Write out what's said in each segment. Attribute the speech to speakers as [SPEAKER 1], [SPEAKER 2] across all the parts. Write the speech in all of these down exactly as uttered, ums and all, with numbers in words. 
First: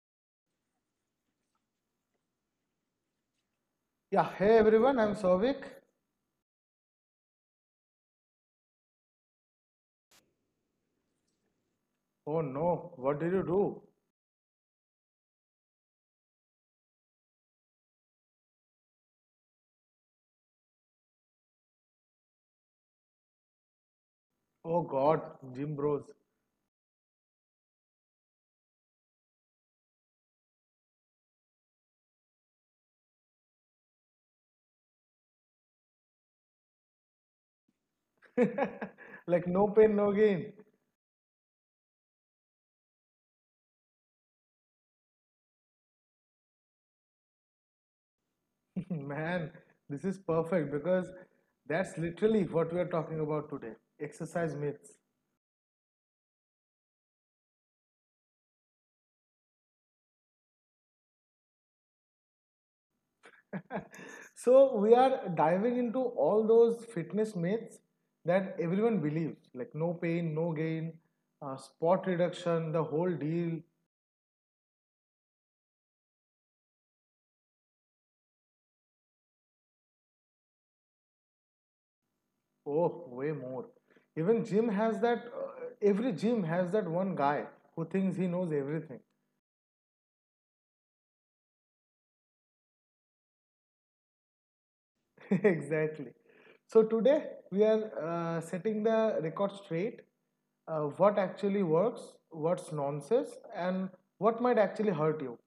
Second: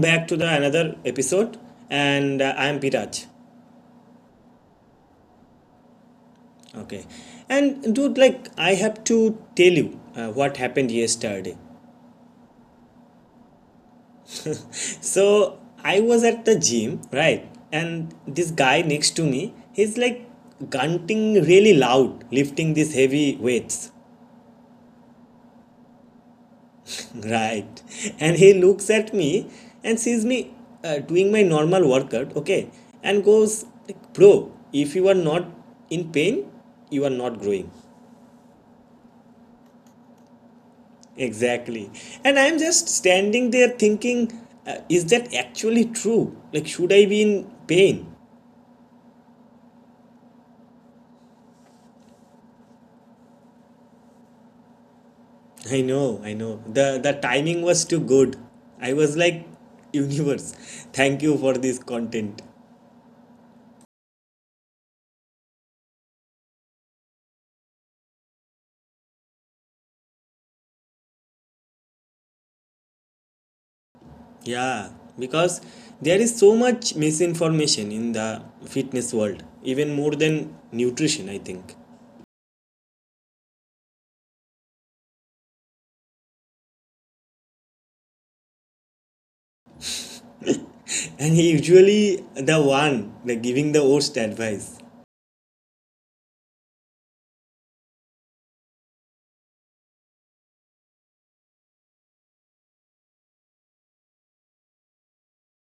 [SPEAKER 1] back to the another episode and uh, I am Piraj.
[SPEAKER 2] Yeah, hey everyone, I'm Sovik.
[SPEAKER 1] Okay. And dude like I have to tell you uh, what happened yesterday.
[SPEAKER 2] Oh no, what did you do?
[SPEAKER 1] So I was at the gym, right? And this guy next to me, he's like grunting really loud lifting these heavy weights.
[SPEAKER 2] Oh god, gym bros.
[SPEAKER 1] Right. And he looks at me and sees me uh, doing my normal workout, okay? And goes, like, bro, if you are not in pain, you are not growing.
[SPEAKER 2] Like no pain, no gain.
[SPEAKER 1] Exactly. And I'm just standing there thinking, uh, is that actually true? Like, should I be in pain?
[SPEAKER 2] Man, this is perfect because that's literally what we are talking about today, exercise myths.
[SPEAKER 1] I know, I know. The, the timing was too good. I was like, universe, thank you for this content.
[SPEAKER 2] So, we are diving into all those fitness myths that everyone believes, like no pain, no gain, uh, spot reduction, the whole deal.
[SPEAKER 1] Yeah, because there is so much misinformation in the fitness world, even more than nutrition, I think.
[SPEAKER 2] Oh, way more. Even gym has that, uh, every gym has that one guy who thinks he knows everything.
[SPEAKER 1] And he usually the one like giving the worst advice.
[SPEAKER 2] Exactly. So today we are uh, setting the record straight. Uh, what actually works, what's nonsense, and what might actually hurt you.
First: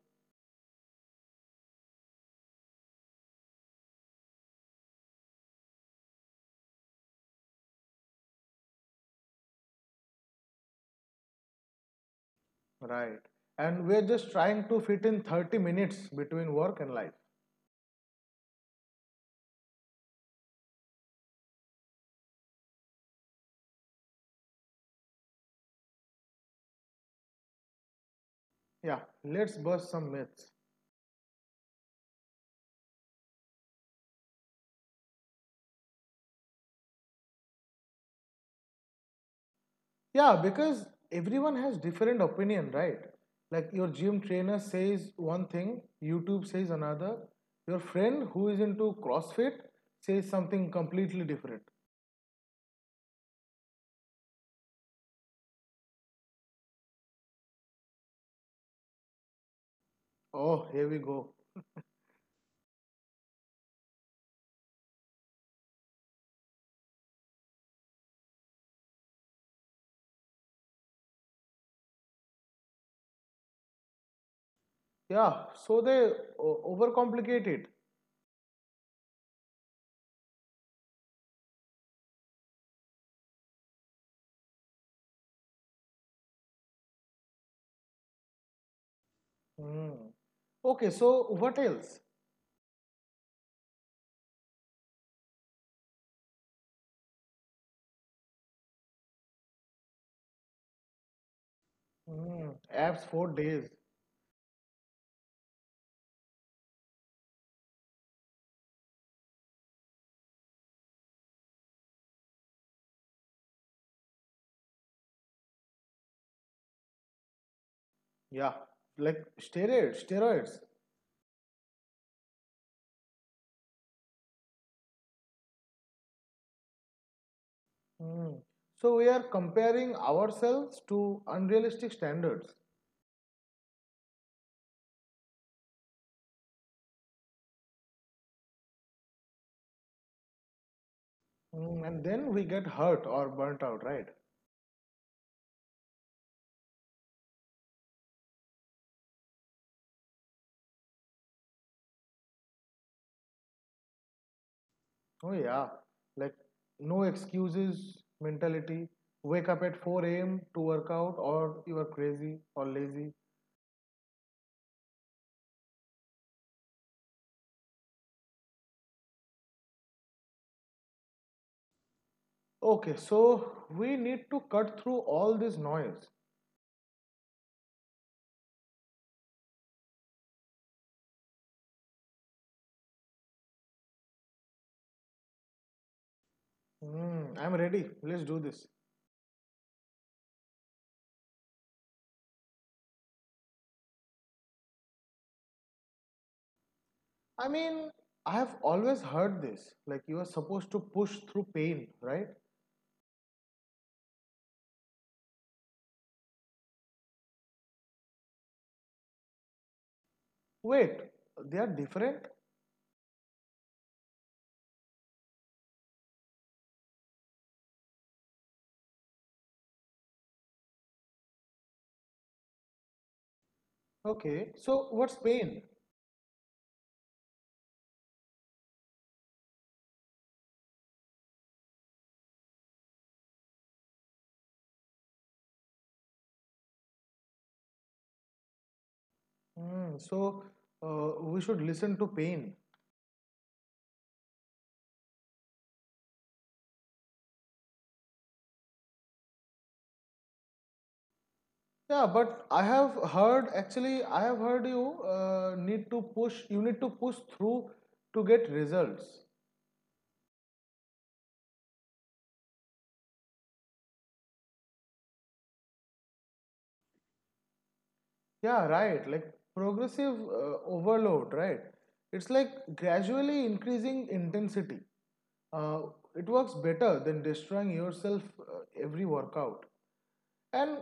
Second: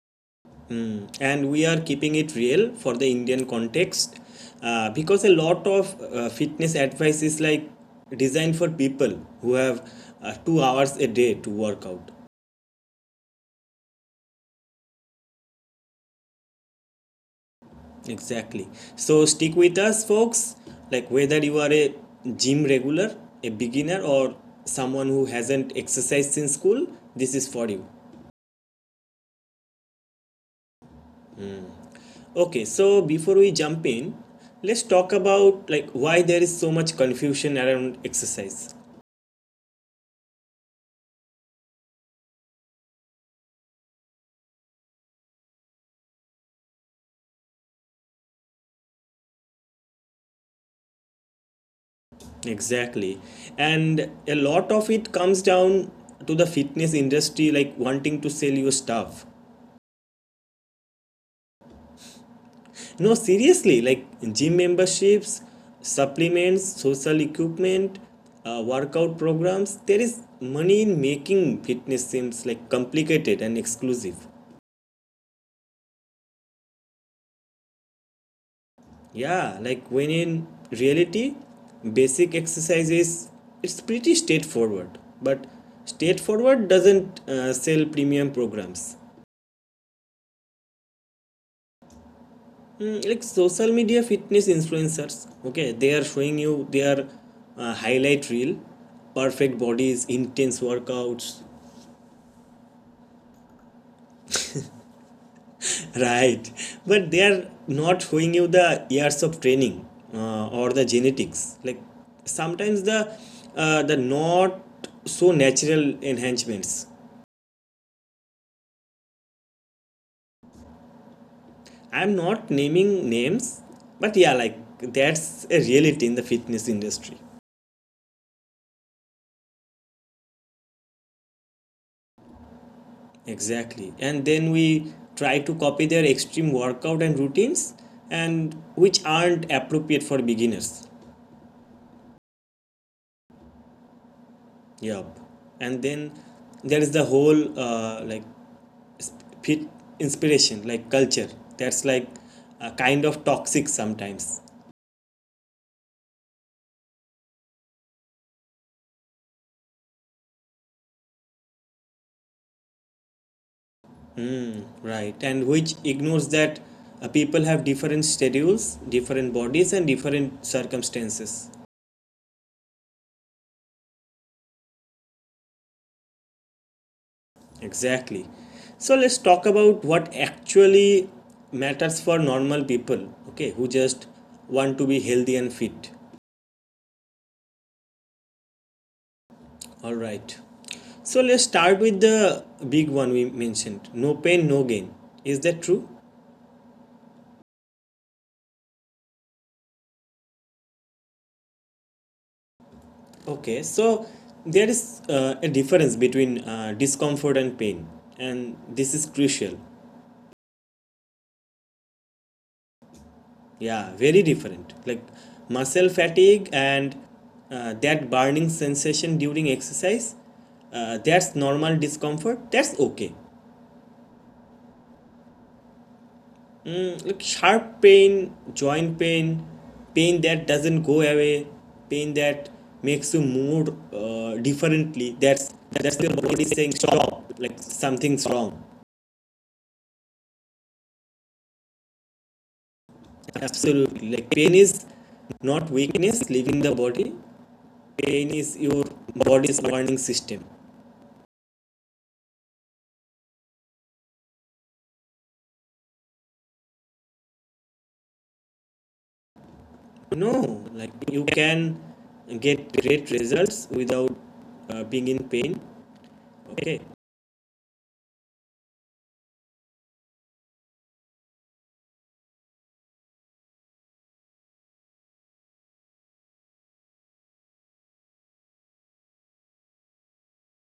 [SPEAKER 1] Mm. And we are keeping it real for the Indian context, uh, because a lot of uh, fitness advice is like designed for people who have uh, two hours a day to work out.
[SPEAKER 2] Right. And we're just trying to fit in thirty minutes between work and life.
[SPEAKER 1] Exactly. So stick with us, folks. Like whether you are a gym regular, a beginner, or someone who hasn't exercised since school, this is for you.
[SPEAKER 2] Yeah, let's bust some myths.
[SPEAKER 1] Okay, so before we jump in, let's talk about like why there is so much confusion around exercise.
[SPEAKER 2] Yeah, because everyone has different opinion, right? Like your gym trainer says one thing, YouTube says another. Your friend who is into CrossFit says something completely different.
[SPEAKER 1] Exactly. And a lot of it comes down to the fitness industry like wanting to sell you stuff.
[SPEAKER 2] Oh, here we go.
[SPEAKER 1] No, seriously, like gym memberships, supplements, social equipment, uh, workout programs, there is money in making fitness seems like complicated and exclusive.
[SPEAKER 2] Yeah, so they o- overcomplicate it.
[SPEAKER 1] Yeah, like when in reality, basic exercises, it's pretty straightforward. But straightforward doesn't uh, sell premium programs.
[SPEAKER 2] Hmm. Okay, so what else?
[SPEAKER 1] Mm, like social media fitness influencers, okay, they are showing you their uh, highlight reel, perfect bodies, intense workouts.
[SPEAKER 2] Hmm. Abs four days.
[SPEAKER 1] Right, but they are not showing you the years of training, uh, or the genetics, like sometimes the uh, the not so natural enhancements.
[SPEAKER 2] Yeah, like steroids. Steroids.
[SPEAKER 1] I'm not naming names, but yeah, like that's a reality in the fitness industry.
[SPEAKER 2] Hmm. So we are comparing ourselves to unrealistic standards.
[SPEAKER 1] Exactly. And then we try to copy their extreme workout and routines, and which aren't appropriate for beginners.
[SPEAKER 2] Mm, and then we get hurt or burnt out, right?
[SPEAKER 1] Yup. And then there is the whole uh, like sp- fit inspiration, like culture. That's like a kind of toxic sometimes.
[SPEAKER 2] Oh, yeah. Like, no excuses mentality. Wake up at four a m to work out, or you are crazy or lazy.
[SPEAKER 1] Mm, right. And which ignores that uh, people have different schedules, different bodies, and different circumstances.
[SPEAKER 2] Okay, so we need to cut through all this noise.
[SPEAKER 1] Exactly. So let's talk about what actually matters for normal people, okay, who just want to be healthy and fit.
[SPEAKER 2] Mm, I'm ready. Let's do this.
[SPEAKER 1] All right. So let's start with the big one we mentioned, no pain, no gain. Is that true?
[SPEAKER 2] I mean, I have always heard this. Like, you are supposed to push through pain, right?
[SPEAKER 1] Okay, so there is uh, a difference between uh, discomfort and pain, and this is crucial.
[SPEAKER 2] Wait, they are different?
[SPEAKER 1] Yeah, very different. Like muscle fatigue and uh, that burning sensation during exercise, uh, that's normal discomfort. That's okay.
[SPEAKER 2] Okay, so what's pain?
[SPEAKER 1] Mm, like sharp pain, joint pain, pain that doesn't go away, pain that makes you move uh, differently. That's that's your body saying stop. Like something's wrong.
[SPEAKER 2] Mm, so, uh, we should listen to pain.
[SPEAKER 1] Absolutely. Like pain is not weakness leaving the body. Pain is your body's warning system.
[SPEAKER 2] Yeah, but I have heard, actually, I have heard you uh, need to push, you need to push through to get results.
[SPEAKER 1] No, like you can get great results without uh, being in pain. Okay.
[SPEAKER 2] Yeah, right. Like progressive uh, overload, right? It's like gradually increasing intensity. Uh, it works better than destroying yourself uh, every workout. And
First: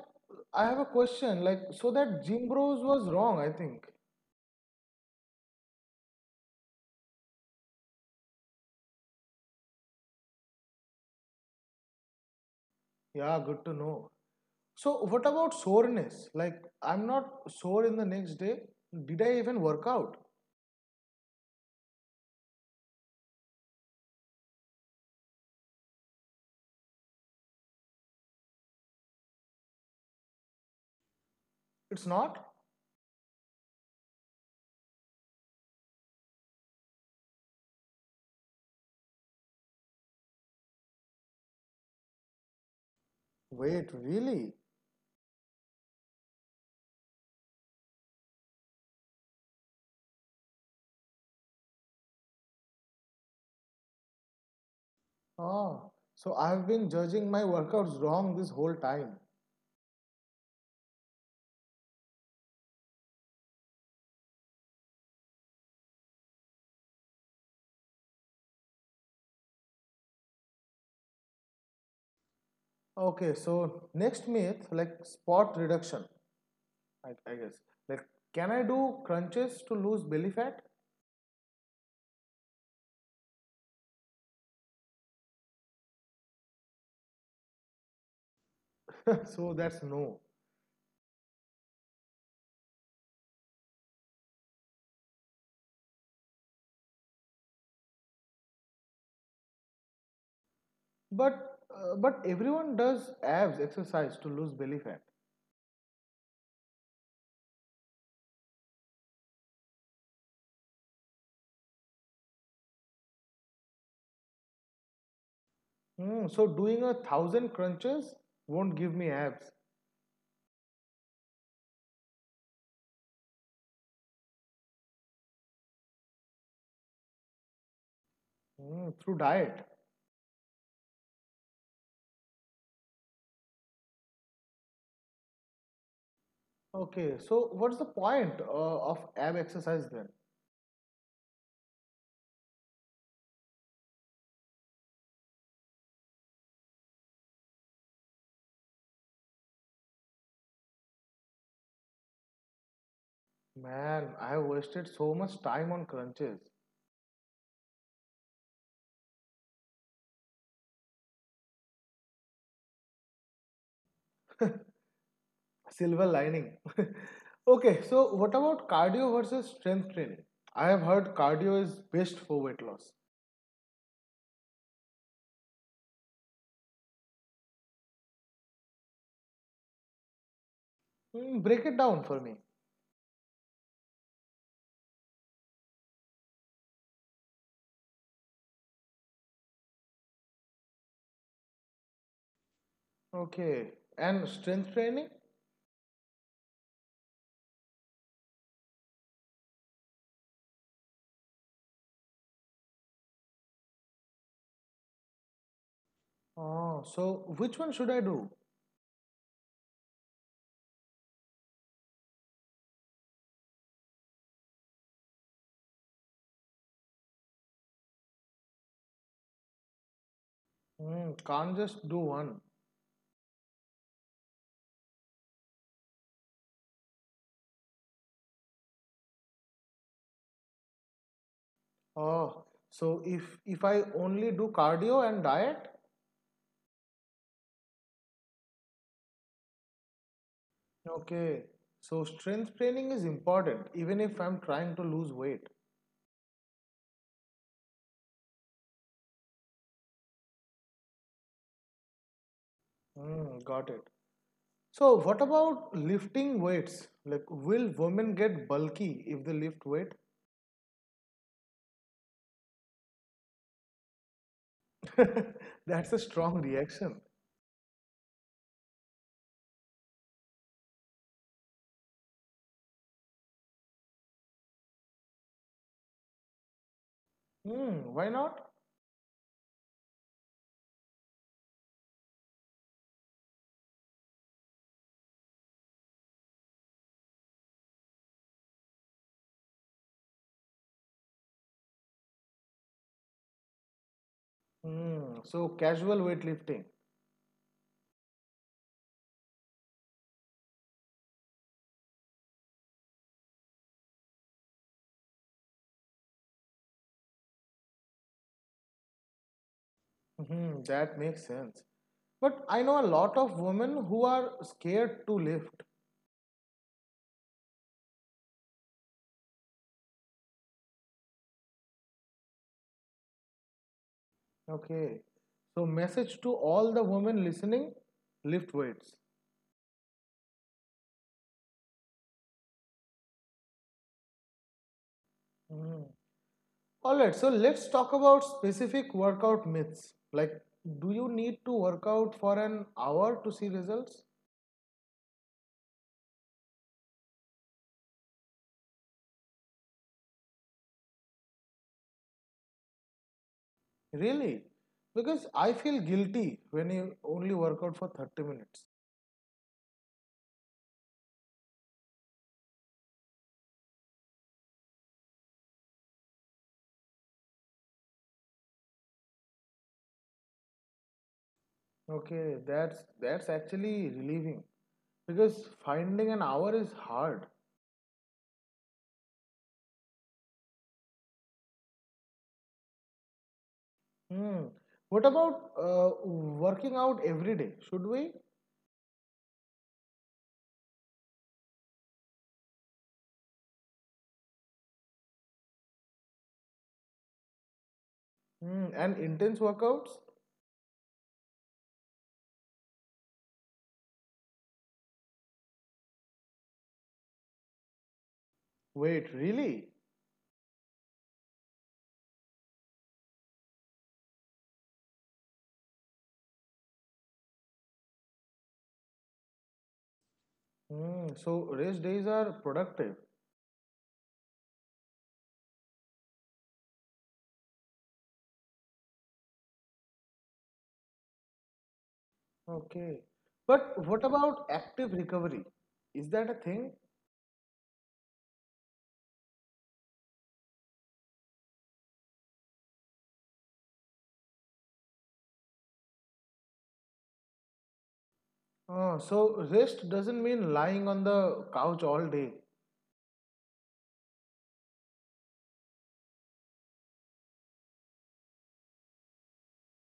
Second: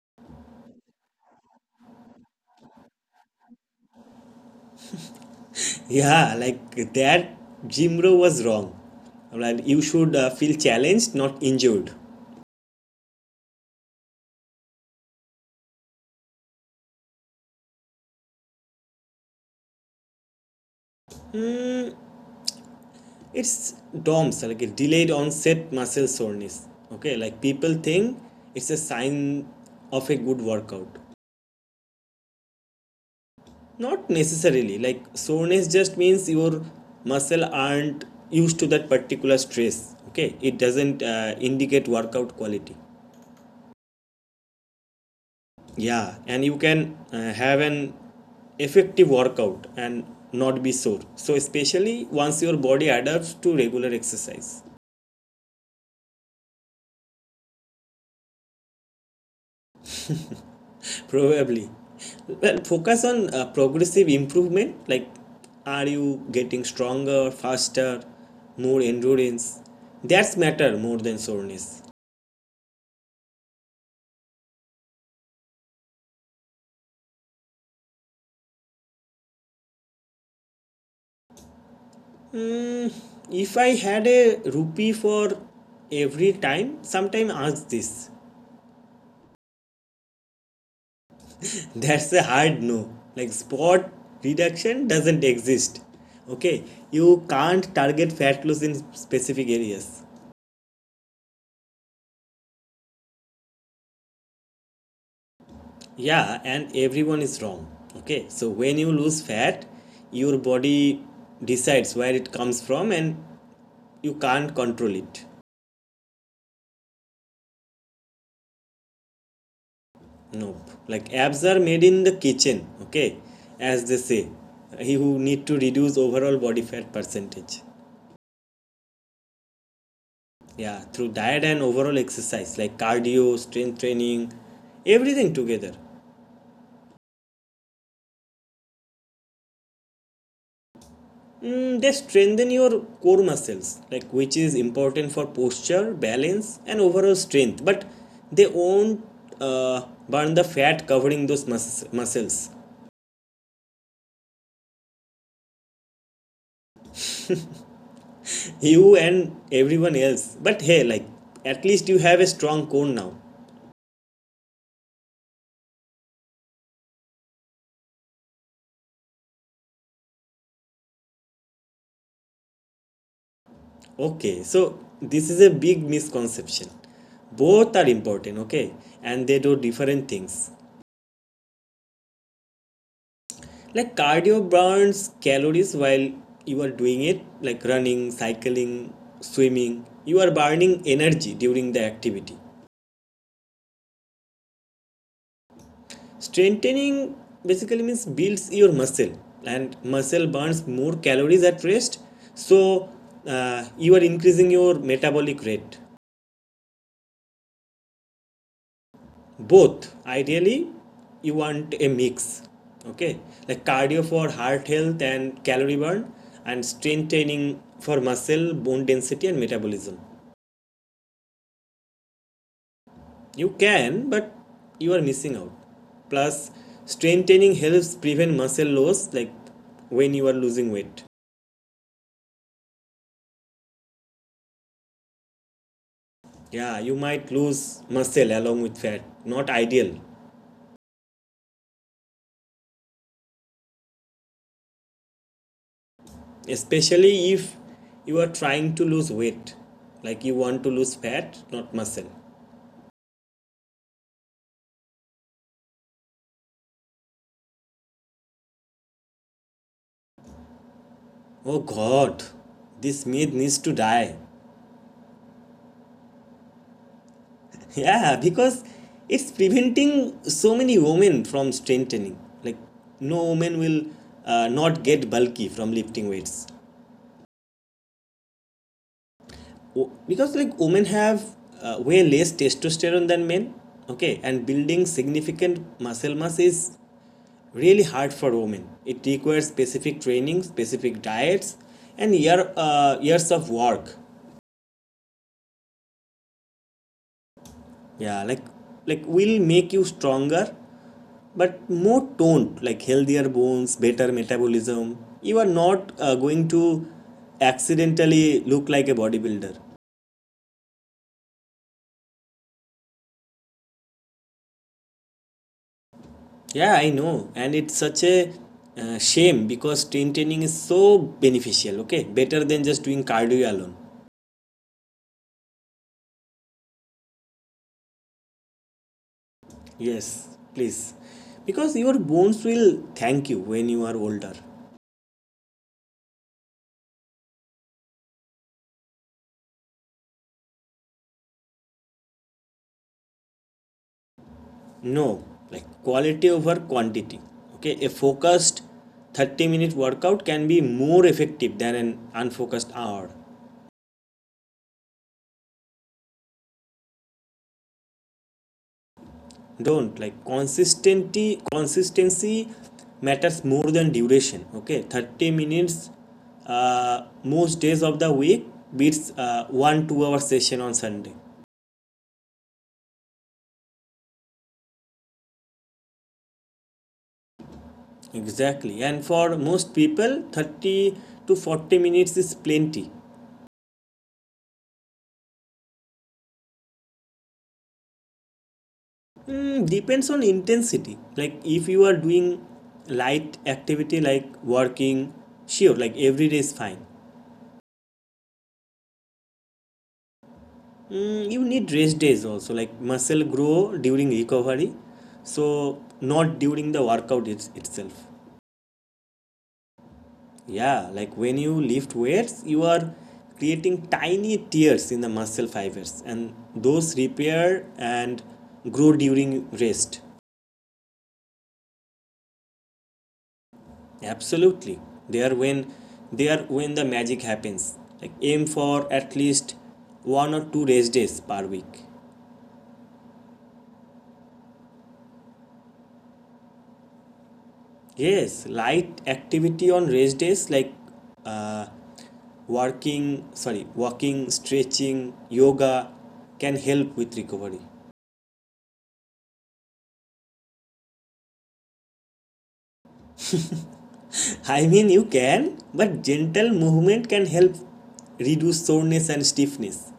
[SPEAKER 2] I have a question, like, so that gym bros was wrong, I think.
[SPEAKER 1] Yeah, like that Jim Rowe was wrong. Like you should uh, feel challenged, not injured.
[SPEAKER 2] Yeah, good to know. So what about soreness? Like I'm not sore in the next day. Did I even work out?
[SPEAKER 1] It's DOMS, like a delayed onset muscle soreness. Okay, like people think it's a sign of a good workout.
[SPEAKER 2] It's not?
[SPEAKER 1] Not necessarily. Like soreness just means your muscle aren't used to that particular stress. Okay, it doesn't uh, indicate workout quality.
[SPEAKER 2] Wait, really?
[SPEAKER 1] Yeah, and you can uh, have an effective workout and not be sore, so especially once your body adapts to regular exercise,
[SPEAKER 2] Ah, so I've been judging my workouts wrong this whole time.
[SPEAKER 1] probably. Well, focus on uh, progressive improvement. Like, are you getting stronger, faster, more endurance? That's matter more than soreness.
[SPEAKER 2] Okay, so next myth, like spot reduction, I, I guess. Like, can I do crunches to lose belly fat?
[SPEAKER 1] If I had a rupee for every time, sometime ask this.
[SPEAKER 2] So that's no.
[SPEAKER 1] That's a hard no. Like spot reduction doesn't exist. Okay, you can't target fat loss in specific areas.
[SPEAKER 2] But uh, but everyone does abs exercise to lose belly fat.
[SPEAKER 1] Yeah, and everyone is wrong. Okay, so when you lose fat, your body decides where it comes from and you can't control it.
[SPEAKER 2] Hmm, so doing a thousand crunches won't give me abs.
[SPEAKER 1] Nope. Like abs are made in the kitchen, okay? As they say, he who need to reduce overall body fat percentage.
[SPEAKER 2] Mm, through diet.
[SPEAKER 1] Yeah, through diet and overall exercise, like cardio, strength training, everything together.
[SPEAKER 2] Okay, so what's the point uh, of ab exercise then?
[SPEAKER 1] Mm, they strengthen your core muscles, like which is important for posture, balance, and overall strength. But they won't uh, burn the fat covering those mus- muscles.
[SPEAKER 2] Man, I have wasted so much time on crunches.
[SPEAKER 1] You and everyone else. But hey, like at least you have a strong core now.
[SPEAKER 2] Silver lining. Okay, so what about cardio versus strength training? I have heard cardio is best for weight loss.
[SPEAKER 1] Okay, so this is a big misconception. Both are important, okay, and they do different things.
[SPEAKER 2] Mm, break it down for me.
[SPEAKER 1] Like cardio burns calories while you are doing it, like running, cycling, swimming. You are burning energy during the activity.
[SPEAKER 2] Okay, and strength training?
[SPEAKER 1] Strengthening basically means builds your muscle, and muscle burns more calories at rest, so uh, you are increasing your metabolic rate.
[SPEAKER 2] Oh, so which one should I do?
[SPEAKER 1] Both ideally, you want a mix, okay, like cardio for heart health and calorie burn, and strength training for muscle, bone density and metabolism.
[SPEAKER 2] Mm, can't just do one.
[SPEAKER 1] You can, but you are missing out. Plus strength training helps prevent muscle loss, like when you are losing weight.
[SPEAKER 2] Oh, so if if I only do cardio and diet,
[SPEAKER 1] Yeah, you might lose muscle along with fat, not ideal.
[SPEAKER 2] okay, so strength training is important even if I'm trying to lose weight.
[SPEAKER 1] Especially if you are trying to lose weight, like you want to lose fat, not muscle.
[SPEAKER 2] Mm, got it. So, what about lifting weights? Like, will women get bulky if they lift weight?
[SPEAKER 1] Oh god, this myth needs to die.
[SPEAKER 2] That's a strong reaction.
[SPEAKER 1] Yeah, because it's preventing so many women from strengthening. Like, no woman will uh, not get bulky from lifting weights.
[SPEAKER 2] Mm, why not?
[SPEAKER 1] O- because, like, women have uh, way less testosterone than men, okay, and building significant muscle mass is really hard for women. It requires specific training, specific diets, and year, uh, years of work.
[SPEAKER 2] Mm, so, casual weightlifting.
[SPEAKER 1] Yeah, like like will make you stronger but more toned, like healthier bones, better metabolism, you are not uh, going to accidentally look like a bodybuilder.
[SPEAKER 2] Mhm, that makes sense. But I know a lot of women who are scared to lift.
[SPEAKER 1] Yeah, I know, and it's such a uh, shame because strength training is so beneficial, okay, better than just doing cardio alone.
[SPEAKER 2] Okay, so message to all the women listening, lift weights.
[SPEAKER 1] Yes, please, because your bones will thank you when you are older.
[SPEAKER 2] Hmm. All right, so let's talk about specific workout myths. Like, do you need to work out for an hour to see results?
[SPEAKER 1] No, like quality over quantity, okay, a focused thirty minute workout can be more effective than an unfocused hour.
[SPEAKER 2] Really? Because I feel guilty when you only work out for thirty minutes.
[SPEAKER 1] Don't. Like consistency consistency matters more than duration, okay, thirty minutes uh, most days of the week beats uh, one two hour session on Sunday.
[SPEAKER 2] Okay, that's that's actually relieving because finding an hour is hard.
[SPEAKER 1] Exactly, and for most people thirty to forty minutes is plenty.
[SPEAKER 2] Hmm. What about uh, working out every day? Should we?
[SPEAKER 1] Mm, depends on intensity, like if you are doing light activity like working, sure, like every day is fine.
[SPEAKER 2] Hmm. And intense workouts?
[SPEAKER 1] Mm, you need rest days also, like muscle grow during recovery, so not during the workout it's, itself.
[SPEAKER 2] Wait, really?
[SPEAKER 1] Yeah, like when you lift weights, you are creating tiny tears in the muscle fibers, and those repair and grow during rest.
[SPEAKER 2] Hmm. So race days are productive.
[SPEAKER 1] Absolutely, they are when they are when the magic happens. Like aim for at least one or two rest days per week.
[SPEAKER 2] Okay. But what about active recovery? Is that a thing?
[SPEAKER 1] Yes, light activity on rest days, like uh, working, sorry, walking, stretching, yoga can help with recovery.
[SPEAKER 2] Oh, so rest doesn't mean lying on the couch all day.
[SPEAKER 1] I mean, you can, but gentle movement can help reduce soreness and stiffness.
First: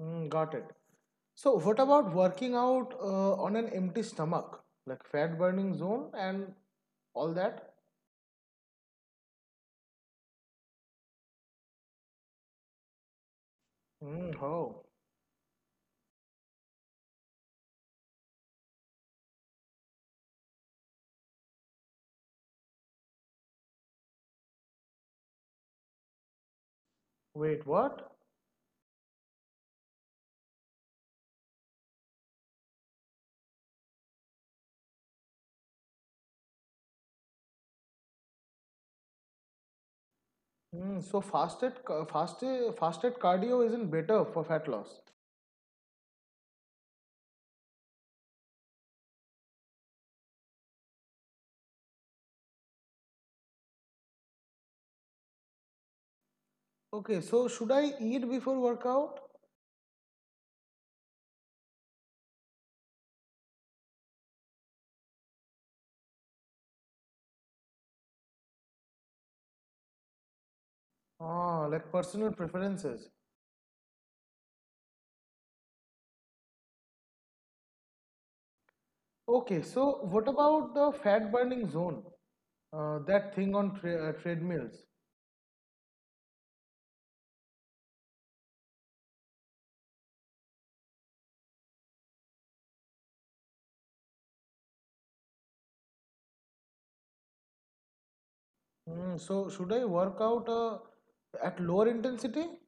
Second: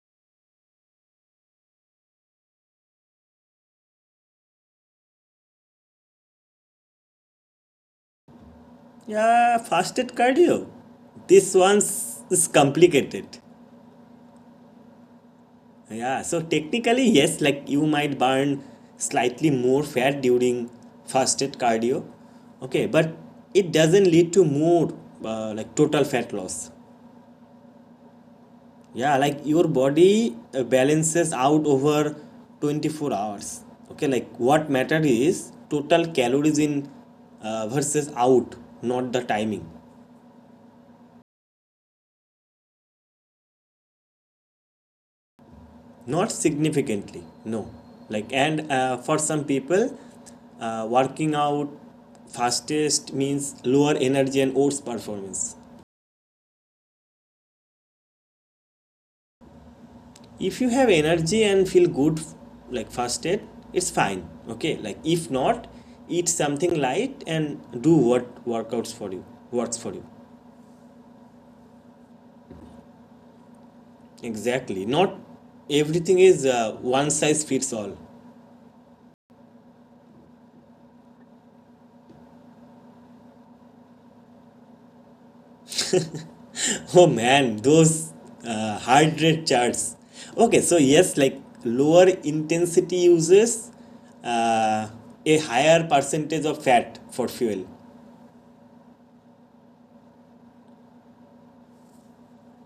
[SPEAKER 2] Mm, got it. So what about working out uh, on an empty stomach, like fat burning zone and all that?
[SPEAKER 1] Yeah, fasted cardio. This one's is complicated.
[SPEAKER 2] Mm, oh,
[SPEAKER 1] Yeah, so technically, yes, like you might burn slightly more fat during fasted cardio, okay, but it doesn't lead to more uh, like total fat loss.
[SPEAKER 2] wait, what?
[SPEAKER 1] Yeah, like your body uh, balances out over twenty-four hours, okay, like what matter is total calories in uh, versus out, not the timing.
[SPEAKER 2] Mm, so fasted, ca- fasted, fasted cardio isn't better for fat loss.
[SPEAKER 1] Not significantly, no. Like, and uh, for some people uh, working out fastest means lower energy and worse performance.
[SPEAKER 2] Okay, so should I eat before workout?
[SPEAKER 1] If you have energy and feel good, like fasted, it's fine, okay, like if not, eat something light and do what workouts for you works for you.
[SPEAKER 2] Ah, like personal preferences.
[SPEAKER 1] Exactly, not everything is uh, one size fits all.
[SPEAKER 2] Okay, so what about the fat burning zone? Uh, that thing on tre- uh, treadmills.
[SPEAKER 1] Oh man, those uh, heart rate charts. Okay, so yes, like lower intensity uses uh, a higher percentage of fat for fuel.
[SPEAKER 2] Mm, so should I work out uh, at lower intensity?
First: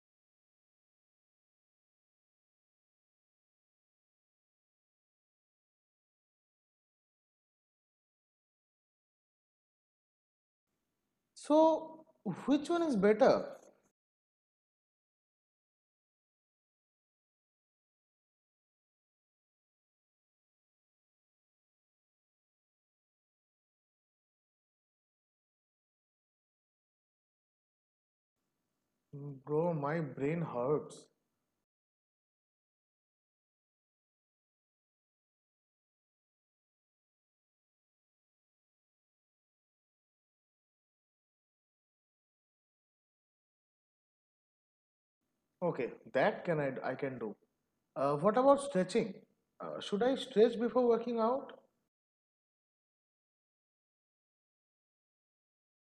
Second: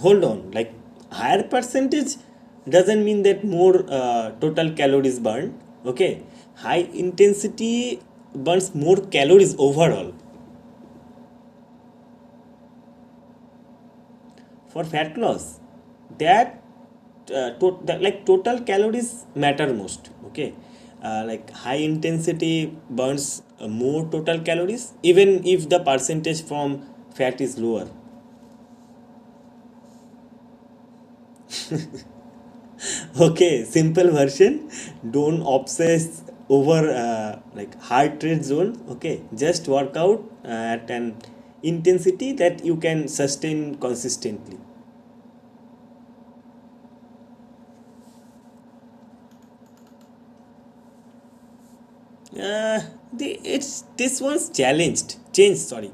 [SPEAKER 1] Hold on, like higher percentage doesn't mean that more uh, total calories burned. Okay, high intensity burns more calories overall.
[SPEAKER 2] So which one is better?
[SPEAKER 1] For fat loss, that uh, to, that like total calories matter most, okay, uh, like high intensity burns uh, more total calories even if the percentage from fat is lower.
[SPEAKER 2] Mm, bro, my brain hurts.
[SPEAKER 1] Okay, simple version, don't obsess over uh, like heart rate zone, okay, just work out uh, at an intensity that you can sustain consistently.
[SPEAKER 2] Okay, that can I, I can do. Uh, what about stretching? Uh, should I stretch before working out?
[SPEAKER 1] Uh, the, it's this one's challenged change sorry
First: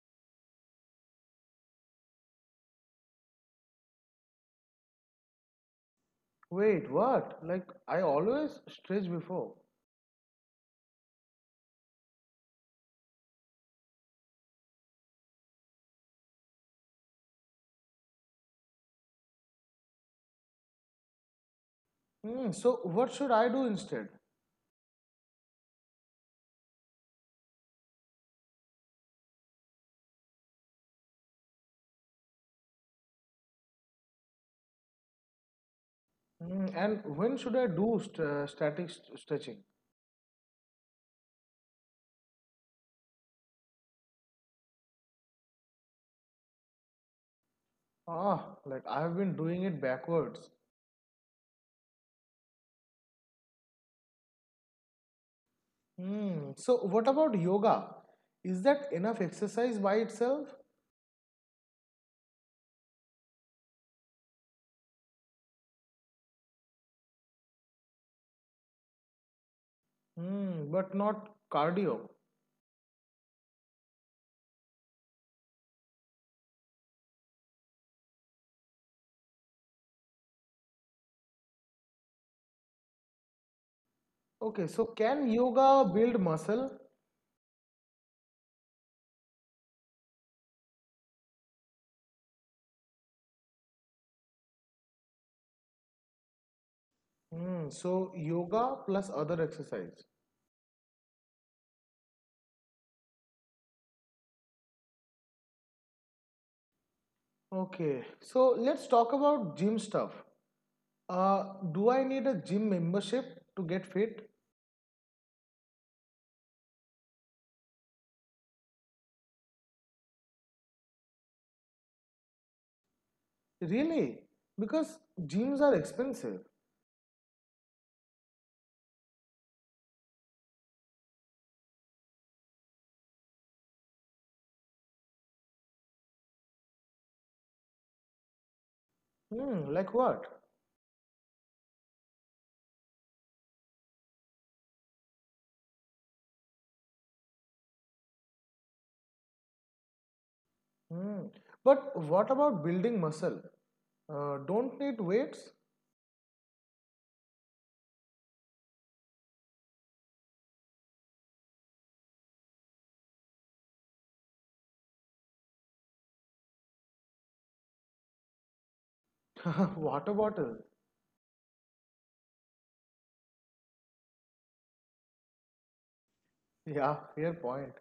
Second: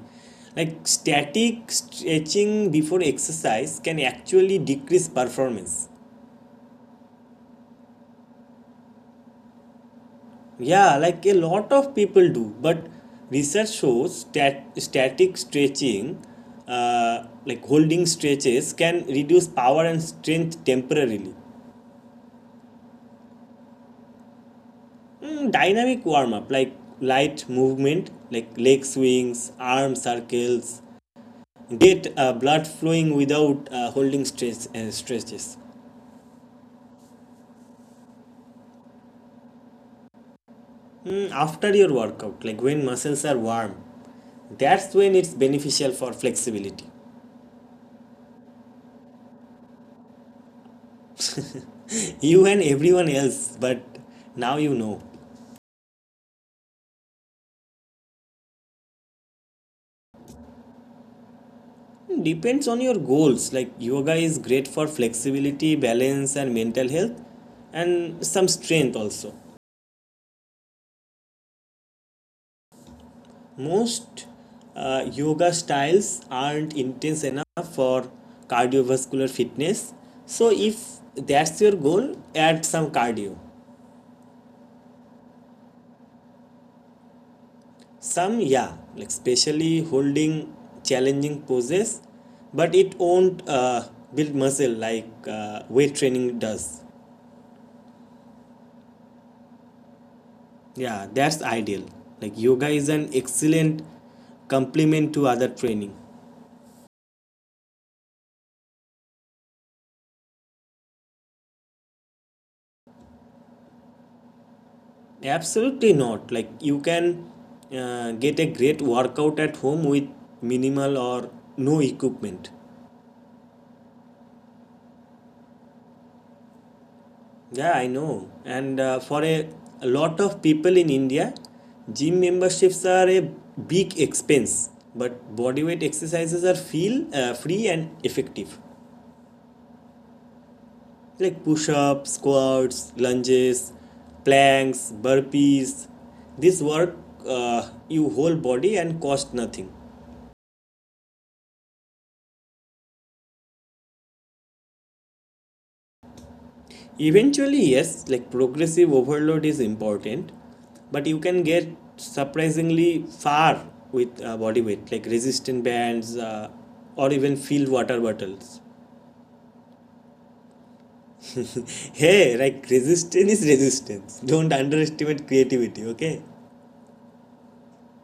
[SPEAKER 1] Like static stretching before exercise can actually decrease performance.
[SPEAKER 2] Wait, what? Like I always stretch before.
[SPEAKER 1] Yeah, like a lot of people do, but research shows stat- static stretching, uh, like holding stretches can reduce power and strength temporarily.
[SPEAKER 2] Mm, so what should I do instead?
[SPEAKER 1] Mm, dynamic warm up, like light movement like leg swings, arm circles, get uh, blood flowing without uh, holding stress uh, stretches.
[SPEAKER 2] Mm, and when should I do st- uh, static st- stretching?
[SPEAKER 1] Mm, after your workout, like when muscles are warm, that's when it's beneficial for flexibility.
[SPEAKER 2] Ah, like I've been doing it backwards.
[SPEAKER 1] You and everyone else, but now you know.
[SPEAKER 2] Hmm. So what about yoga? Is that enough exercise by itself?
[SPEAKER 1] Depends on your goals, like yoga is great for flexibility, balance and mental health, and some strength also.
[SPEAKER 2] Hmm. But not cardio.
[SPEAKER 1] Most uh, yoga styles aren't intense enough for cardiovascular fitness. So if that's your goal, add some cardio.
[SPEAKER 2] Okay. So can yoga build muscle?
[SPEAKER 1] Some, yeah, like especially holding challenging poses, but it won't uh, build muscle like uh, weight training does.
[SPEAKER 2] Hmm. So yoga plus other exercise.
[SPEAKER 1] Yeah, that's ideal. Like yoga is an excellent complement to other training.
[SPEAKER 2] Okay. So let's talk about gym stuff. Uh, do I need a gym membership to get fit?
[SPEAKER 1] Absolutely not. Like you can uh, get a great workout at home with minimal or no equipment.
[SPEAKER 2] Really? Because gyms are expensive.
[SPEAKER 1] Yeah, I know. And uh, for a, a lot of people in India, gym memberships are a big expense, but bodyweight exercises are feel uh, free and effective.
[SPEAKER 2] Hmm. Like what?
[SPEAKER 1] Like push-ups, squats, lunges, planks, burpees. This work uh, you whole body and cost nothing.
[SPEAKER 2] Hmm. But what about building muscle? Uh, don't need weights?
[SPEAKER 1] Eventually, yes, like progressive overload is important, but you can get surprisingly far with uh, body weight, like resistant bands uh, or even filled water bottles.
[SPEAKER 2] Water bottle.
[SPEAKER 1] Hey, like resistance is resistance. Don't underestimate creativity, okay?
[SPEAKER 2] Yeah, fair point.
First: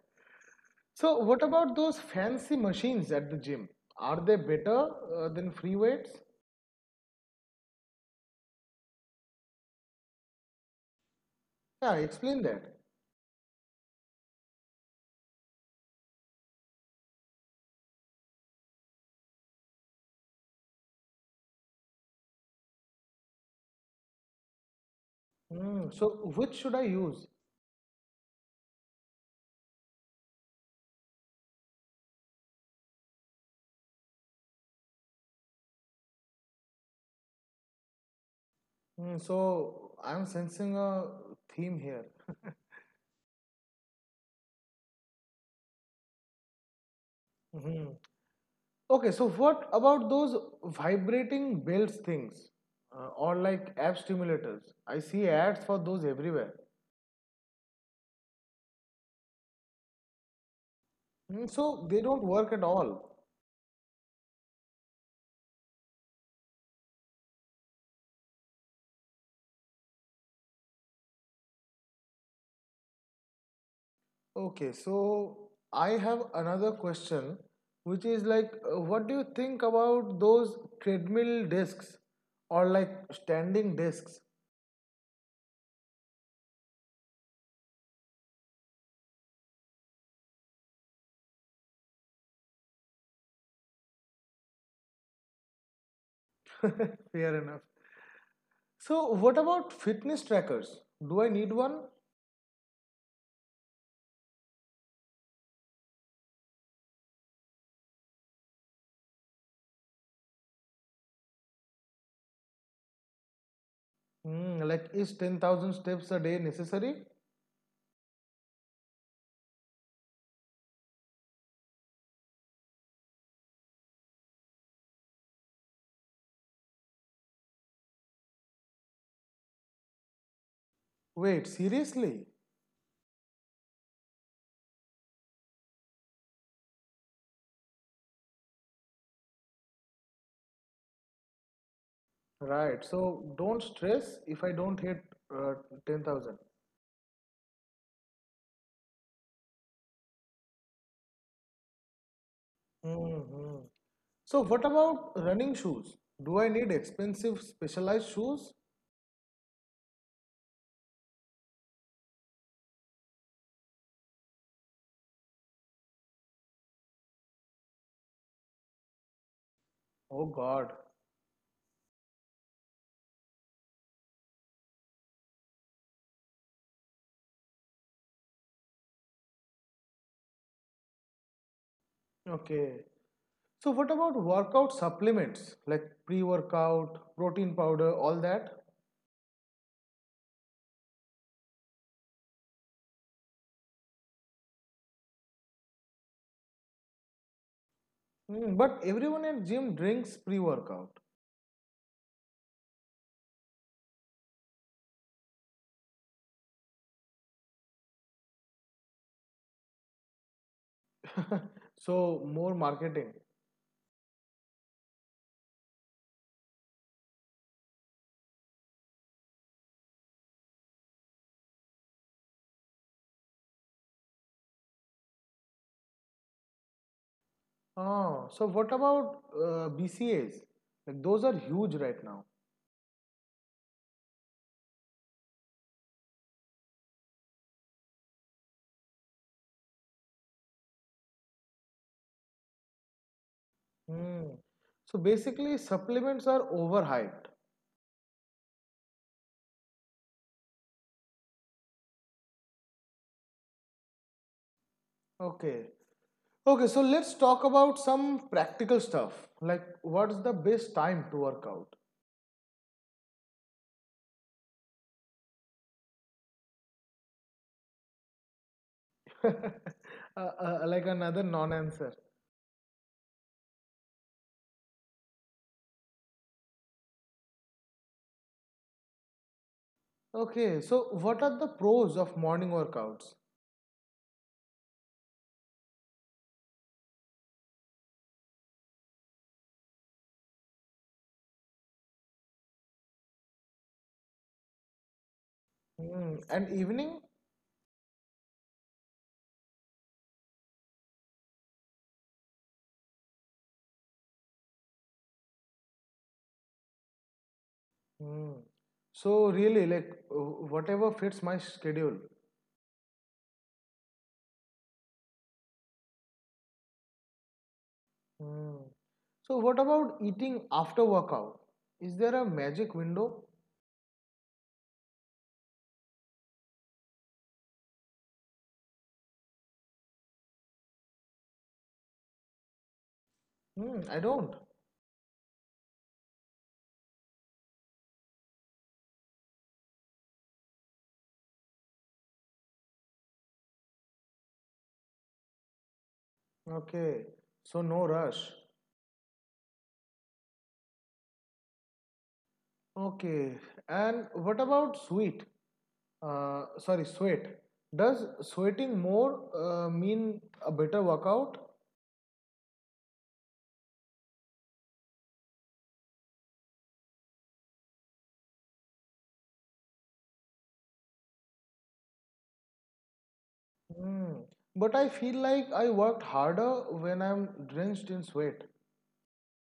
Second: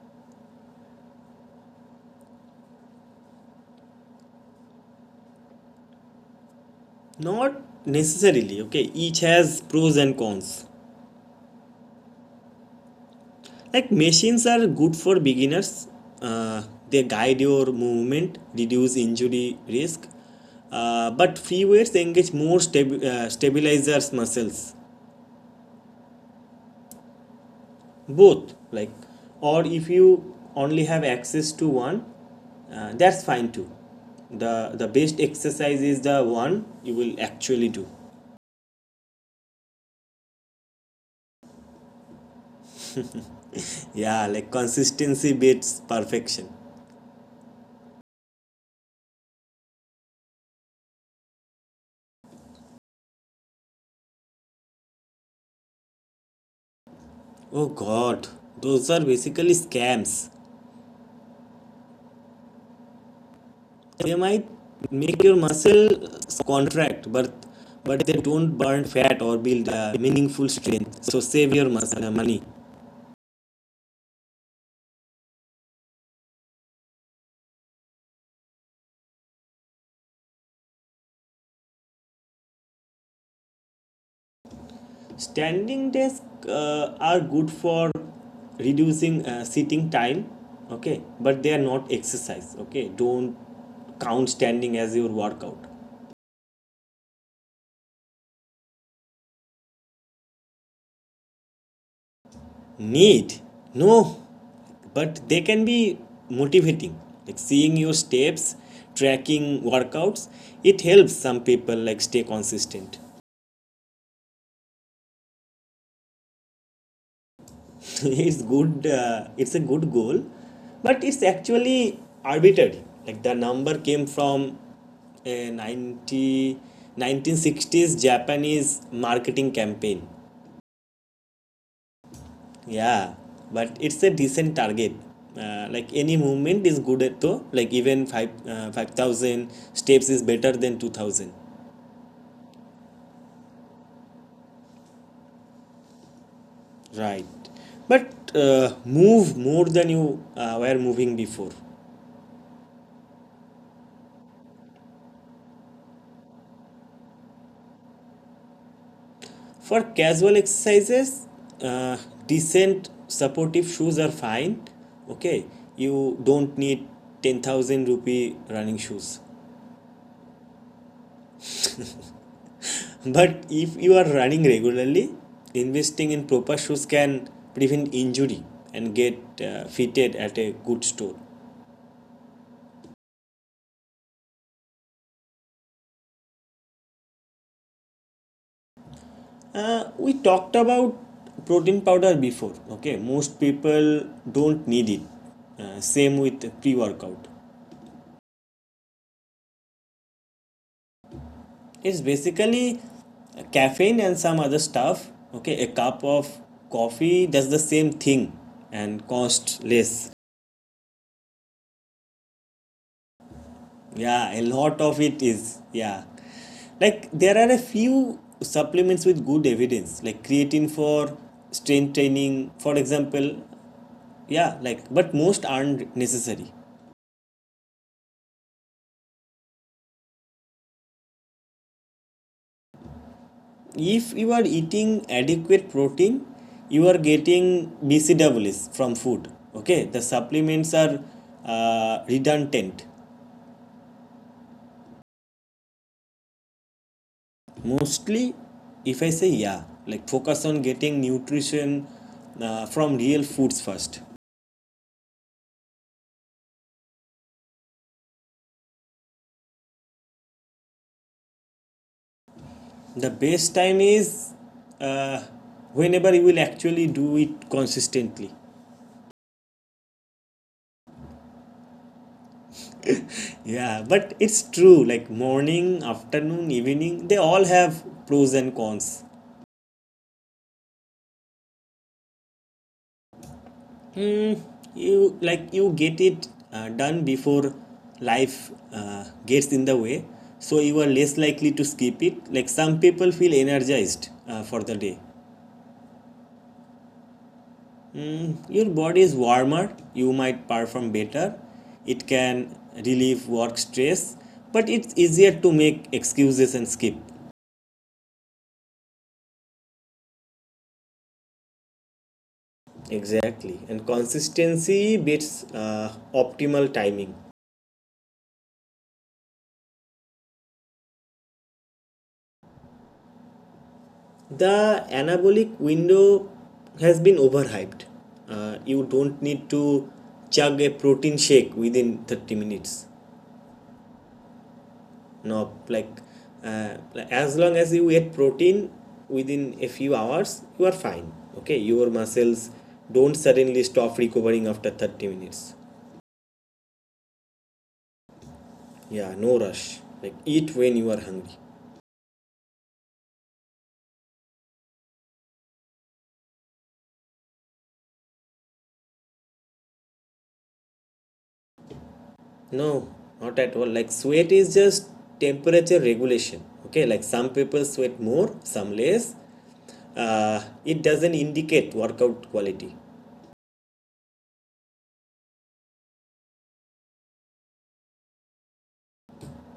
[SPEAKER 2] So, what about those fancy machines at the gym? Are they better uh, than free weights?
[SPEAKER 1] Not necessarily, okay? Each has pros and cons.
[SPEAKER 2] Yeah, explain that.
[SPEAKER 1] Like machines are good for beginners. Uh, they guide your movement, reduce injury risk. Uh, but free weights engage more stab- uh, stabilizers muscles,
[SPEAKER 2] Hmm, so, which should I use?
[SPEAKER 1] both. Like, or if you only have access to one, uh, that's fine too. The the best exercise is the one you will actually do.
[SPEAKER 2] Hmm, so, I'm sensing a theme here.
[SPEAKER 1] Yeah, like consistency beats perfection.
[SPEAKER 2] Mhm. Okay, so what about those vibrating belts things uh, or like app stimulators? I see ads for those everywhere.
[SPEAKER 1] Oh God, those are basically scams.
[SPEAKER 2] Mm, so they don't work at all.
[SPEAKER 1] They might make your muscle contract but but they don't burn fat or build a meaningful strength, so save your muscle uh, money.
[SPEAKER 2] Okay, so I have another question, which is like, uh, what do you think about those treadmill discs or like standing discs?
[SPEAKER 1] Standing desks uh, are good for reducing uh, sitting time. Okay, but they are not exercise. Okay, don't count standing as your workout.
[SPEAKER 2] Fair enough. So, what about fitness trackers? Do I need one?
[SPEAKER 1] Need? No, but they can be motivating. Like seeing your steps, tracking workouts, it helps some people like stay consistent.
[SPEAKER 2] Hmm, like, is ten thousand steps a day necessary?
[SPEAKER 1] It's good. Uh, it's a good goal, but it's actually arbitrary. Like the number came from a nineteen sixties japanese marketing campaign.
[SPEAKER 2] Wait, seriously?
[SPEAKER 1] Yeah, but it's a decent target, uh, like any movement is good at though. Like even 5 uh, five thousand steps is better than two thousand.
[SPEAKER 2] Right, so don't stress if I don't hit uh, ten thousand.
[SPEAKER 1] Right, but uh, move more than you uh, were moving before.
[SPEAKER 2] Mhm. So, what about running shoes? Do I need expensive specialized shoes?
[SPEAKER 1] For casual exercises, uh, decent supportive shoes are fine. Okay, you don't need ten thousand rupee running shoes.
[SPEAKER 2] Oh God.
[SPEAKER 1] But if you are running regularly, investing in proper shoes can prevent injury, and get uh, fitted at a good store.
[SPEAKER 2] Okay. So what about workout supplements like pre-workout, protein powder, all that?
[SPEAKER 1] Uh, we talked about protein powder before. Okay, most people don't need it. Uh, same with pre workout.
[SPEAKER 2] Hmm, but everyone at gym drinks pre-workout.
[SPEAKER 1] It's basically caffeine and some other stuff. Okay, a cup of coffee does the same thing and cost less.
[SPEAKER 2] So more marketing.
[SPEAKER 1] Yeah, a lot of it is. Yeah. Like there are a few supplements with good evidence, like creatine for strength training, for example. Yeah, like but most aren't necessary.
[SPEAKER 2] Ah, so what about uh, B C As? Like those are huge right now.
[SPEAKER 1] If you are eating adequate protein, you are getting bcws from food. Okay, the supplements are uh, redundant.
[SPEAKER 2] Hmm. So basically supplements are overhyped.
[SPEAKER 1] Mostly. If I say yeah, like focus on getting nutrition uh, from real foods first.
[SPEAKER 2] Okay. Okay, so let's talk about some practical stuff. Like what's the best time to work out?
[SPEAKER 1] The best time is uh, whenever you will actually do it consistently.
[SPEAKER 2] Uh, uh, like another non-answer.
[SPEAKER 1] Yeah, but it's true. Like morning, afternoon, evening, they all have pros and cons.
[SPEAKER 2] Okay, so what are the pros of morning workouts?
[SPEAKER 1] You like you get it uh, done before life uh, gets in the way, so you are less likely to skip it. Like some people feel energized uh, for the day.
[SPEAKER 2] Hmm, and evening?
[SPEAKER 1] Your body is warmer, you might perform better. It can relieve work stress, but it's easier to make excuses and skip.
[SPEAKER 2] Hmm. So really, like w- whatever fits my schedule.
[SPEAKER 1] Exactly, and consistency beats uh, optimal timing.
[SPEAKER 2] Hmm. So what about eating after workout? Is there a magic window?
[SPEAKER 1] The anabolic window has been overhyped. Uh, you don't need to chug a protein shake within thirty minutes.
[SPEAKER 2] Hmm, I don't.
[SPEAKER 1] No, like uh, as long as you eat protein within a few hours, you are fine. Okay, your muscles don't suddenly stop recovering after thirty minutes.
[SPEAKER 2] Okay, so no rush.
[SPEAKER 1] Yeah, no rush. Like eat when you are hungry.
[SPEAKER 2] Okay, and what about sweat? Uh, sorry, sweat. Does sweating more uh, mean a better workout?
[SPEAKER 1] No, not at all. Like sweat is just temperature regulation. Okay, like some people sweat more, some less. Uh, it doesn't indicate workout quality.
[SPEAKER 2] Mm. But I feel like I worked harder when I'm drenched in sweat.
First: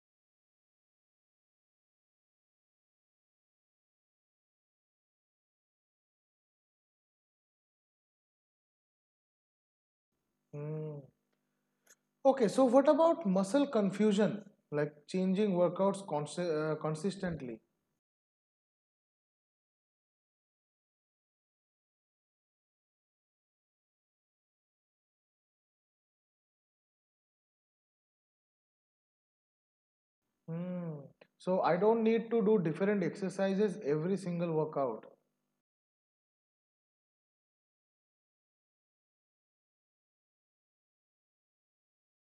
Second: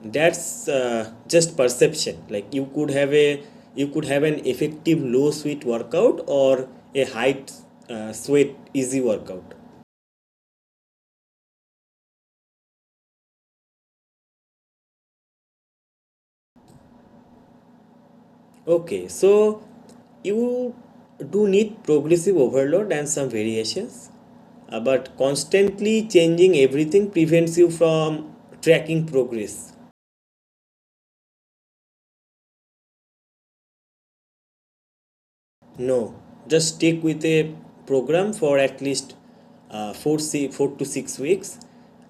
[SPEAKER 1] That's uh, just perception. Like you could have a you could have an effective low sweat workout or a high uh, sweat easy workout.
[SPEAKER 2] Mm. Okay, so what about muscle confusion, like changing workouts consi- uh, consistently?
[SPEAKER 1] Okay, so you do need progressive overload and some variations, uh, but constantly changing everything prevents you from tracking progress.
[SPEAKER 2] Mm. So I don't need to do different exercises every single workout.
[SPEAKER 1] No, just stick with a program for at least uh, four, si- four to six weeks.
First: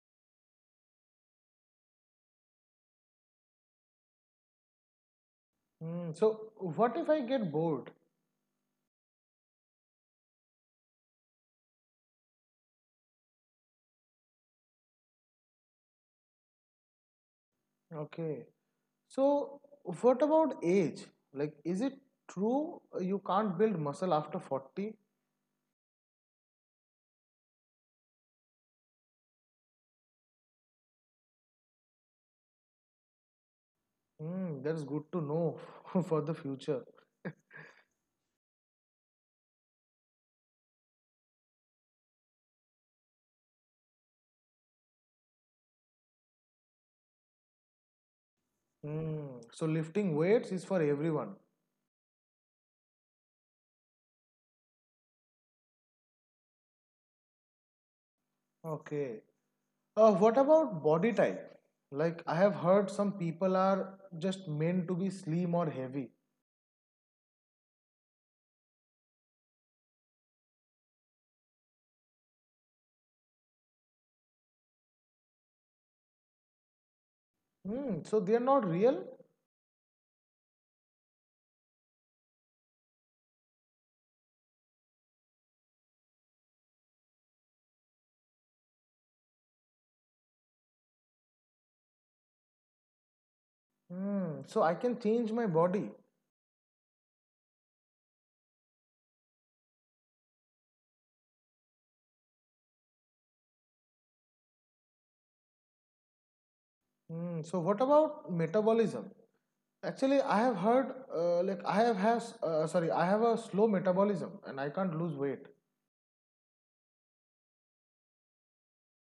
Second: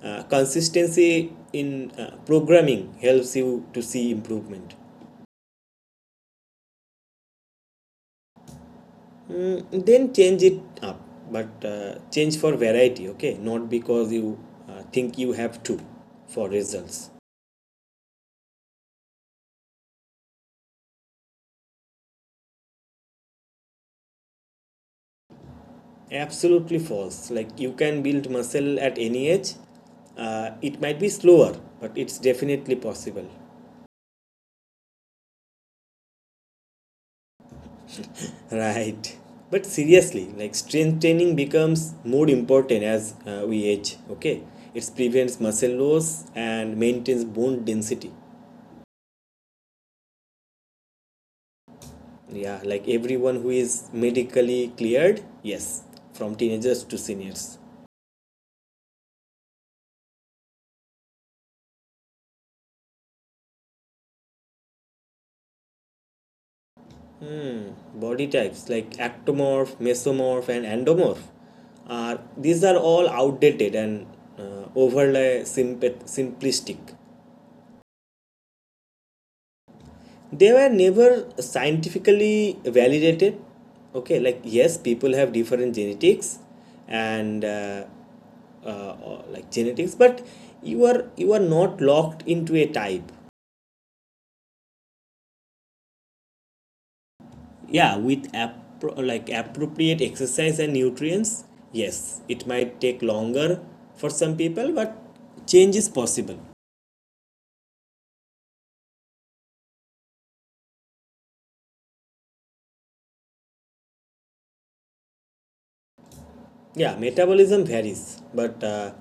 [SPEAKER 1] Uh, consistency in uh, programming helps you to see improvement.
[SPEAKER 2] Mm. So what if I get bored?
[SPEAKER 1] Mm, then change it up, but uh, change for variety, okay? Not because you uh, think you have to for results.
[SPEAKER 2] Okay. So what about age? Like, is it true you can't build muscle after forty?
[SPEAKER 1] Absolutely false. Like you can build muscle at any age. Uh, it might be slower, but it's definitely possible.
[SPEAKER 2] Mm, that's good to know for the future.
[SPEAKER 1] Right. But seriously, like strength training becomes more important as uh, we age, okay? It prevents muscle loss and maintains bone density.
[SPEAKER 2] Mm, so lifting weights is for everyone.
[SPEAKER 1] Yeah, like everyone who is medically cleared, yes, from teenagers to seniors.
[SPEAKER 2] Okay. Uh, what about body type? Like I have heard some people are just meant to be slim or heavy.
[SPEAKER 1] Body types like ectomorph, mesomorph, and endomorph are these are all outdated and uh, overly simp- simplistic.
[SPEAKER 2] Mm, so they are not real.
[SPEAKER 1] They were never scientifically validated. Okay, like yes, people have different genetics, and uh, uh, like genetics, but you are you are not locked into a type.
[SPEAKER 2] Mm, so I can change my body.
[SPEAKER 1] Yeah, with appro- like appropriate exercise and nutrients, yes, it might take longer for some people, but change is possible.
[SPEAKER 2] Mm, so what about metabolism? Actually, I have heard uh, like I have has uh, sorry I have a slow metabolism and I can't lose weight.
[SPEAKER 1] Yeah, metabolism varies, but uh,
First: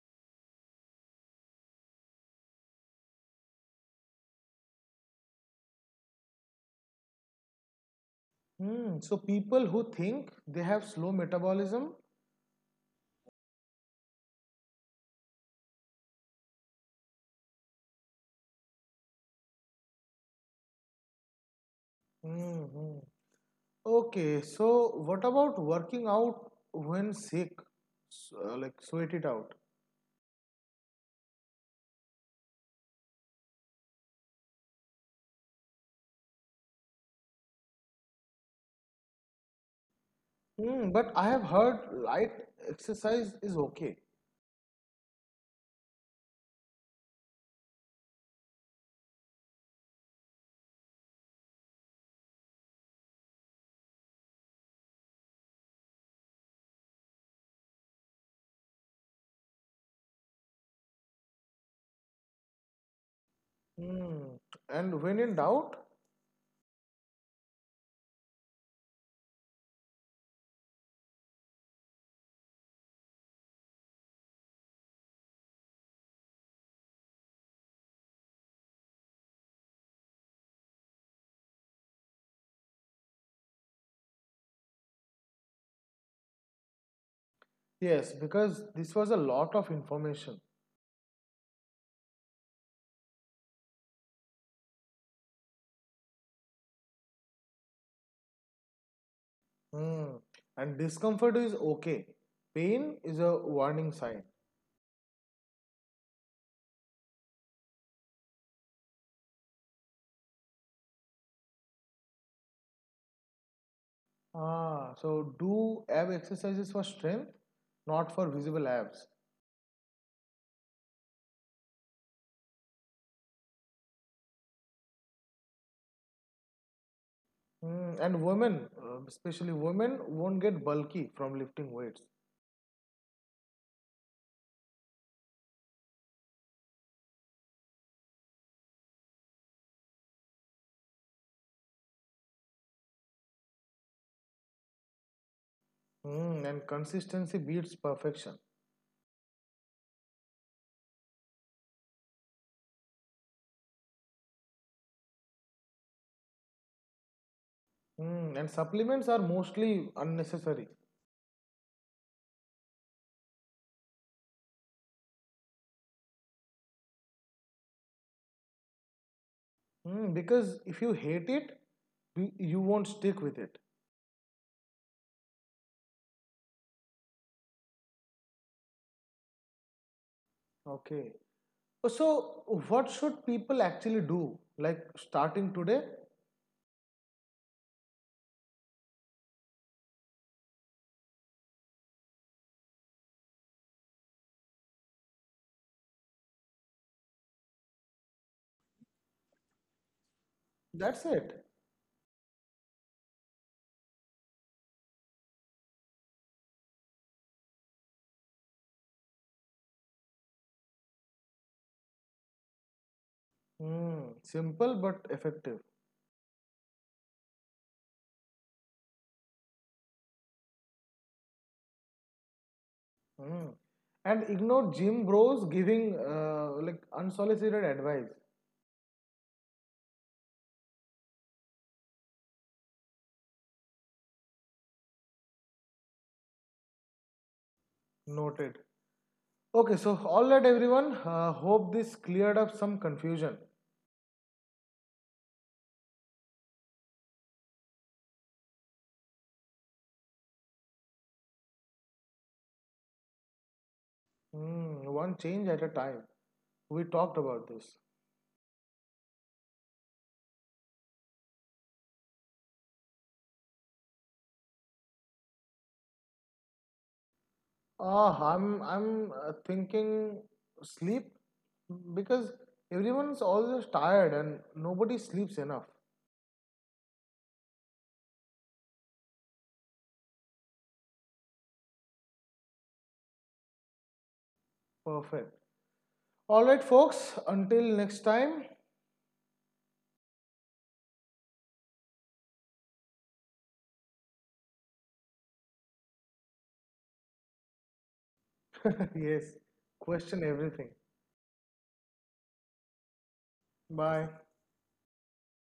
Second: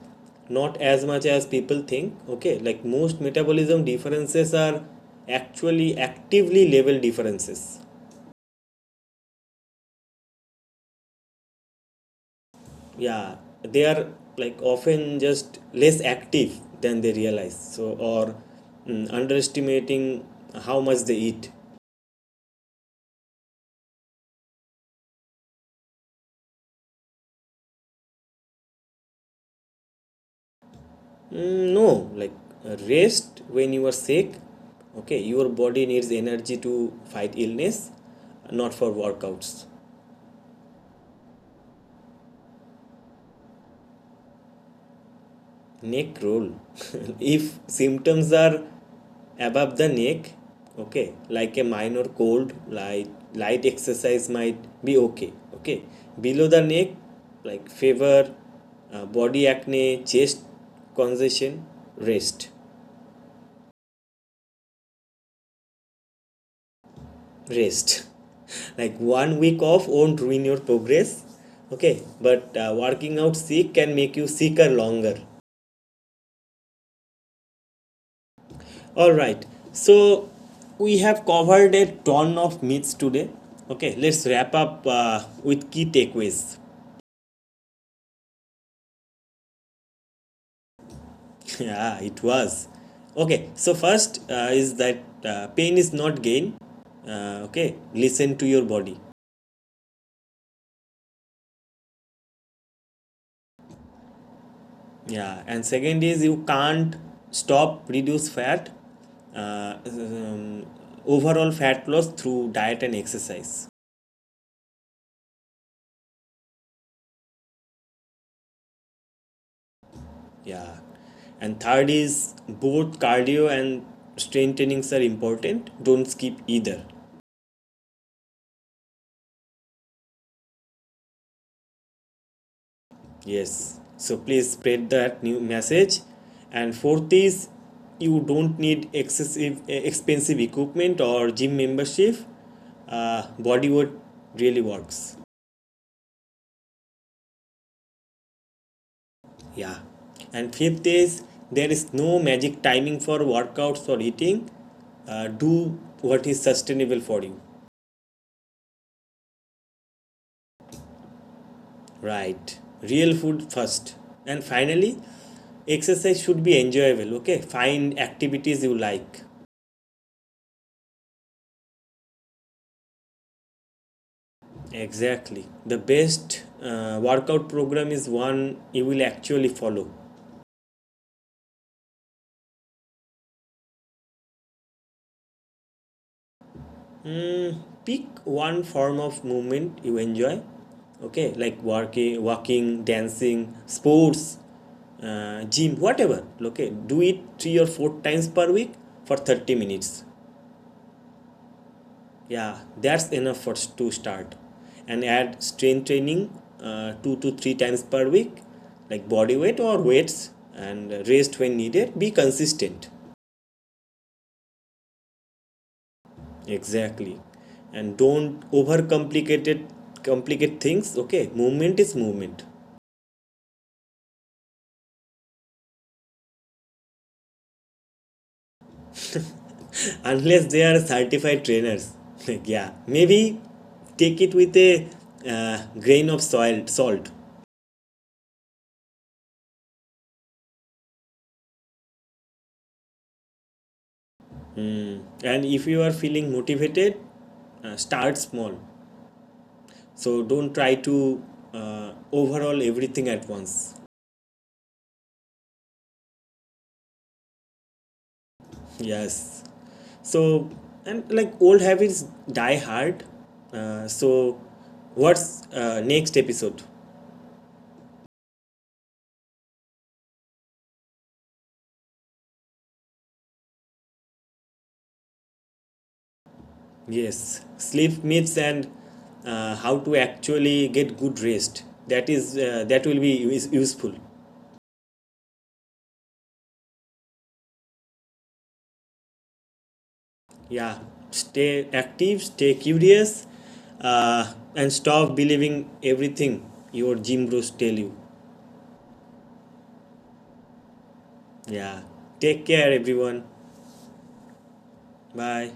[SPEAKER 1] not as much as people think. Okay, like most metabolism differences are actually actively level differences.
[SPEAKER 2] Mm, so people who think they have slow metabolism.
[SPEAKER 1] Yeah, they are like often just less active than they realize, so or mm, underestimating how much they eat.
[SPEAKER 2] Mhm. Okay, so what about working out when sick? S- uh, like sweat it out.
[SPEAKER 1] Mm, no, like uh, rest when you are sick. Okay, your body needs energy to fight illness, not for workouts.
[SPEAKER 2] Hmm, but I have heard light exercise is okay.
[SPEAKER 1] Neck roll. If symptoms are above the neck, okay, like a minor cold, light light exercise might be okay. Okay, below the neck, like fever, uh, body acne, chest congestion, rest.
[SPEAKER 2] Hmm, and when in doubt,
[SPEAKER 1] Rest. Like one week off won't ruin your progress. Okay, but uh, working out sick can make you sicker longer. All right, so we have covered a ton of myths today. Okay, let's wrap up uh, with key takeaways.
[SPEAKER 2] yes, because this was a lot of information.
[SPEAKER 1] Yeah, it was. Okay, so first uh, is that uh, pain is not gain. Uh, okay, listen to your body.
[SPEAKER 2] Hmm. And discomfort is okay. Pain is a warning sign.
[SPEAKER 1] Yeah, and second is you can't stop reduce fat, uh, um, overall fat loss through diet and exercise.
[SPEAKER 2] Ah, so do ab exercises for strength, not for visible abs.
[SPEAKER 1] Yeah, and third is both cardio and strength trainings are important. Don't skip either.
[SPEAKER 2] Mm, and women, uh, especially women, won't get bulky from lifting weights.
[SPEAKER 1] Yes, so please spread that new message. And fourth is you don't need excessive eh, expensive equipment or gym membership. Uh, body weight really works.
[SPEAKER 2] Mm, and consistency beats perfection.
[SPEAKER 1] Yeah. And fifth is there is no magic timing for workouts or eating. Uh, do what is sustainable for you.
[SPEAKER 2] Mm, and supplements are mostly unnecessary.
[SPEAKER 1] Right. Real food first. And finally, exercise should be enjoyable. Okay. Find activities you like.
[SPEAKER 2] Mm, because if you hate it, you, you won't stick with it.
[SPEAKER 1] Exactly. The best uh, workout program is one you will actually follow.
[SPEAKER 2] Okay. So, what should people actually do? Like starting today?
[SPEAKER 1] Pick one form of movement you enjoy. Okay, like working, walking, dancing, sports, uh, gym, whatever. Okay, do it three or four times per week for thirty minutes.
[SPEAKER 2] That's it.
[SPEAKER 1] Yeah, that's enough for to start. And add strength training uh, two to three times per week, like body weight or weights, and rest when needed, be consistent.
[SPEAKER 2] Mm, simple but effective.
[SPEAKER 1] Exactly, and don't overcomplicate it complicate things. Okay, movement is movement.
[SPEAKER 2] Mm. And ignore gym bros giving uh, like unsolicited advice.
[SPEAKER 1] Unless they are certified trainers. Like yeah, maybe take it with a uh, grain of soil salt.
[SPEAKER 2] Noted. Okay, so all right, everyone. Uh, hope this cleared up some confusion.
[SPEAKER 1] And if you are feeling motivated, uh, start small, so don't try to uh, overhaul everything at once.
[SPEAKER 2] Mm, one change at a time. We talked about this.
[SPEAKER 1] Yes, so, and like old habits die hard, uh, so what's uh, next episode?
[SPEAKER 2] Ah, I'm I'm uh, thinking sleep because everyone's always tired and nobody sleeps enough.
[SPEAKER 1] Yes, sleep myths and uh, how to actually get good rest. That is uh, that will be is useful.
[SPEAKER 2] Perfect. All right, folks. Until next time.
[SPEAKER 1] Yeah, stay active, stay curious, uh, and stop believing everything your gym bros tell you.
[SPEAKER 2] Yes. Question everything.
[SPEAKER 1] Yeah, take care, everyone.
[SPEAKER 2] Bye.
[SPEAKER 1] Bye.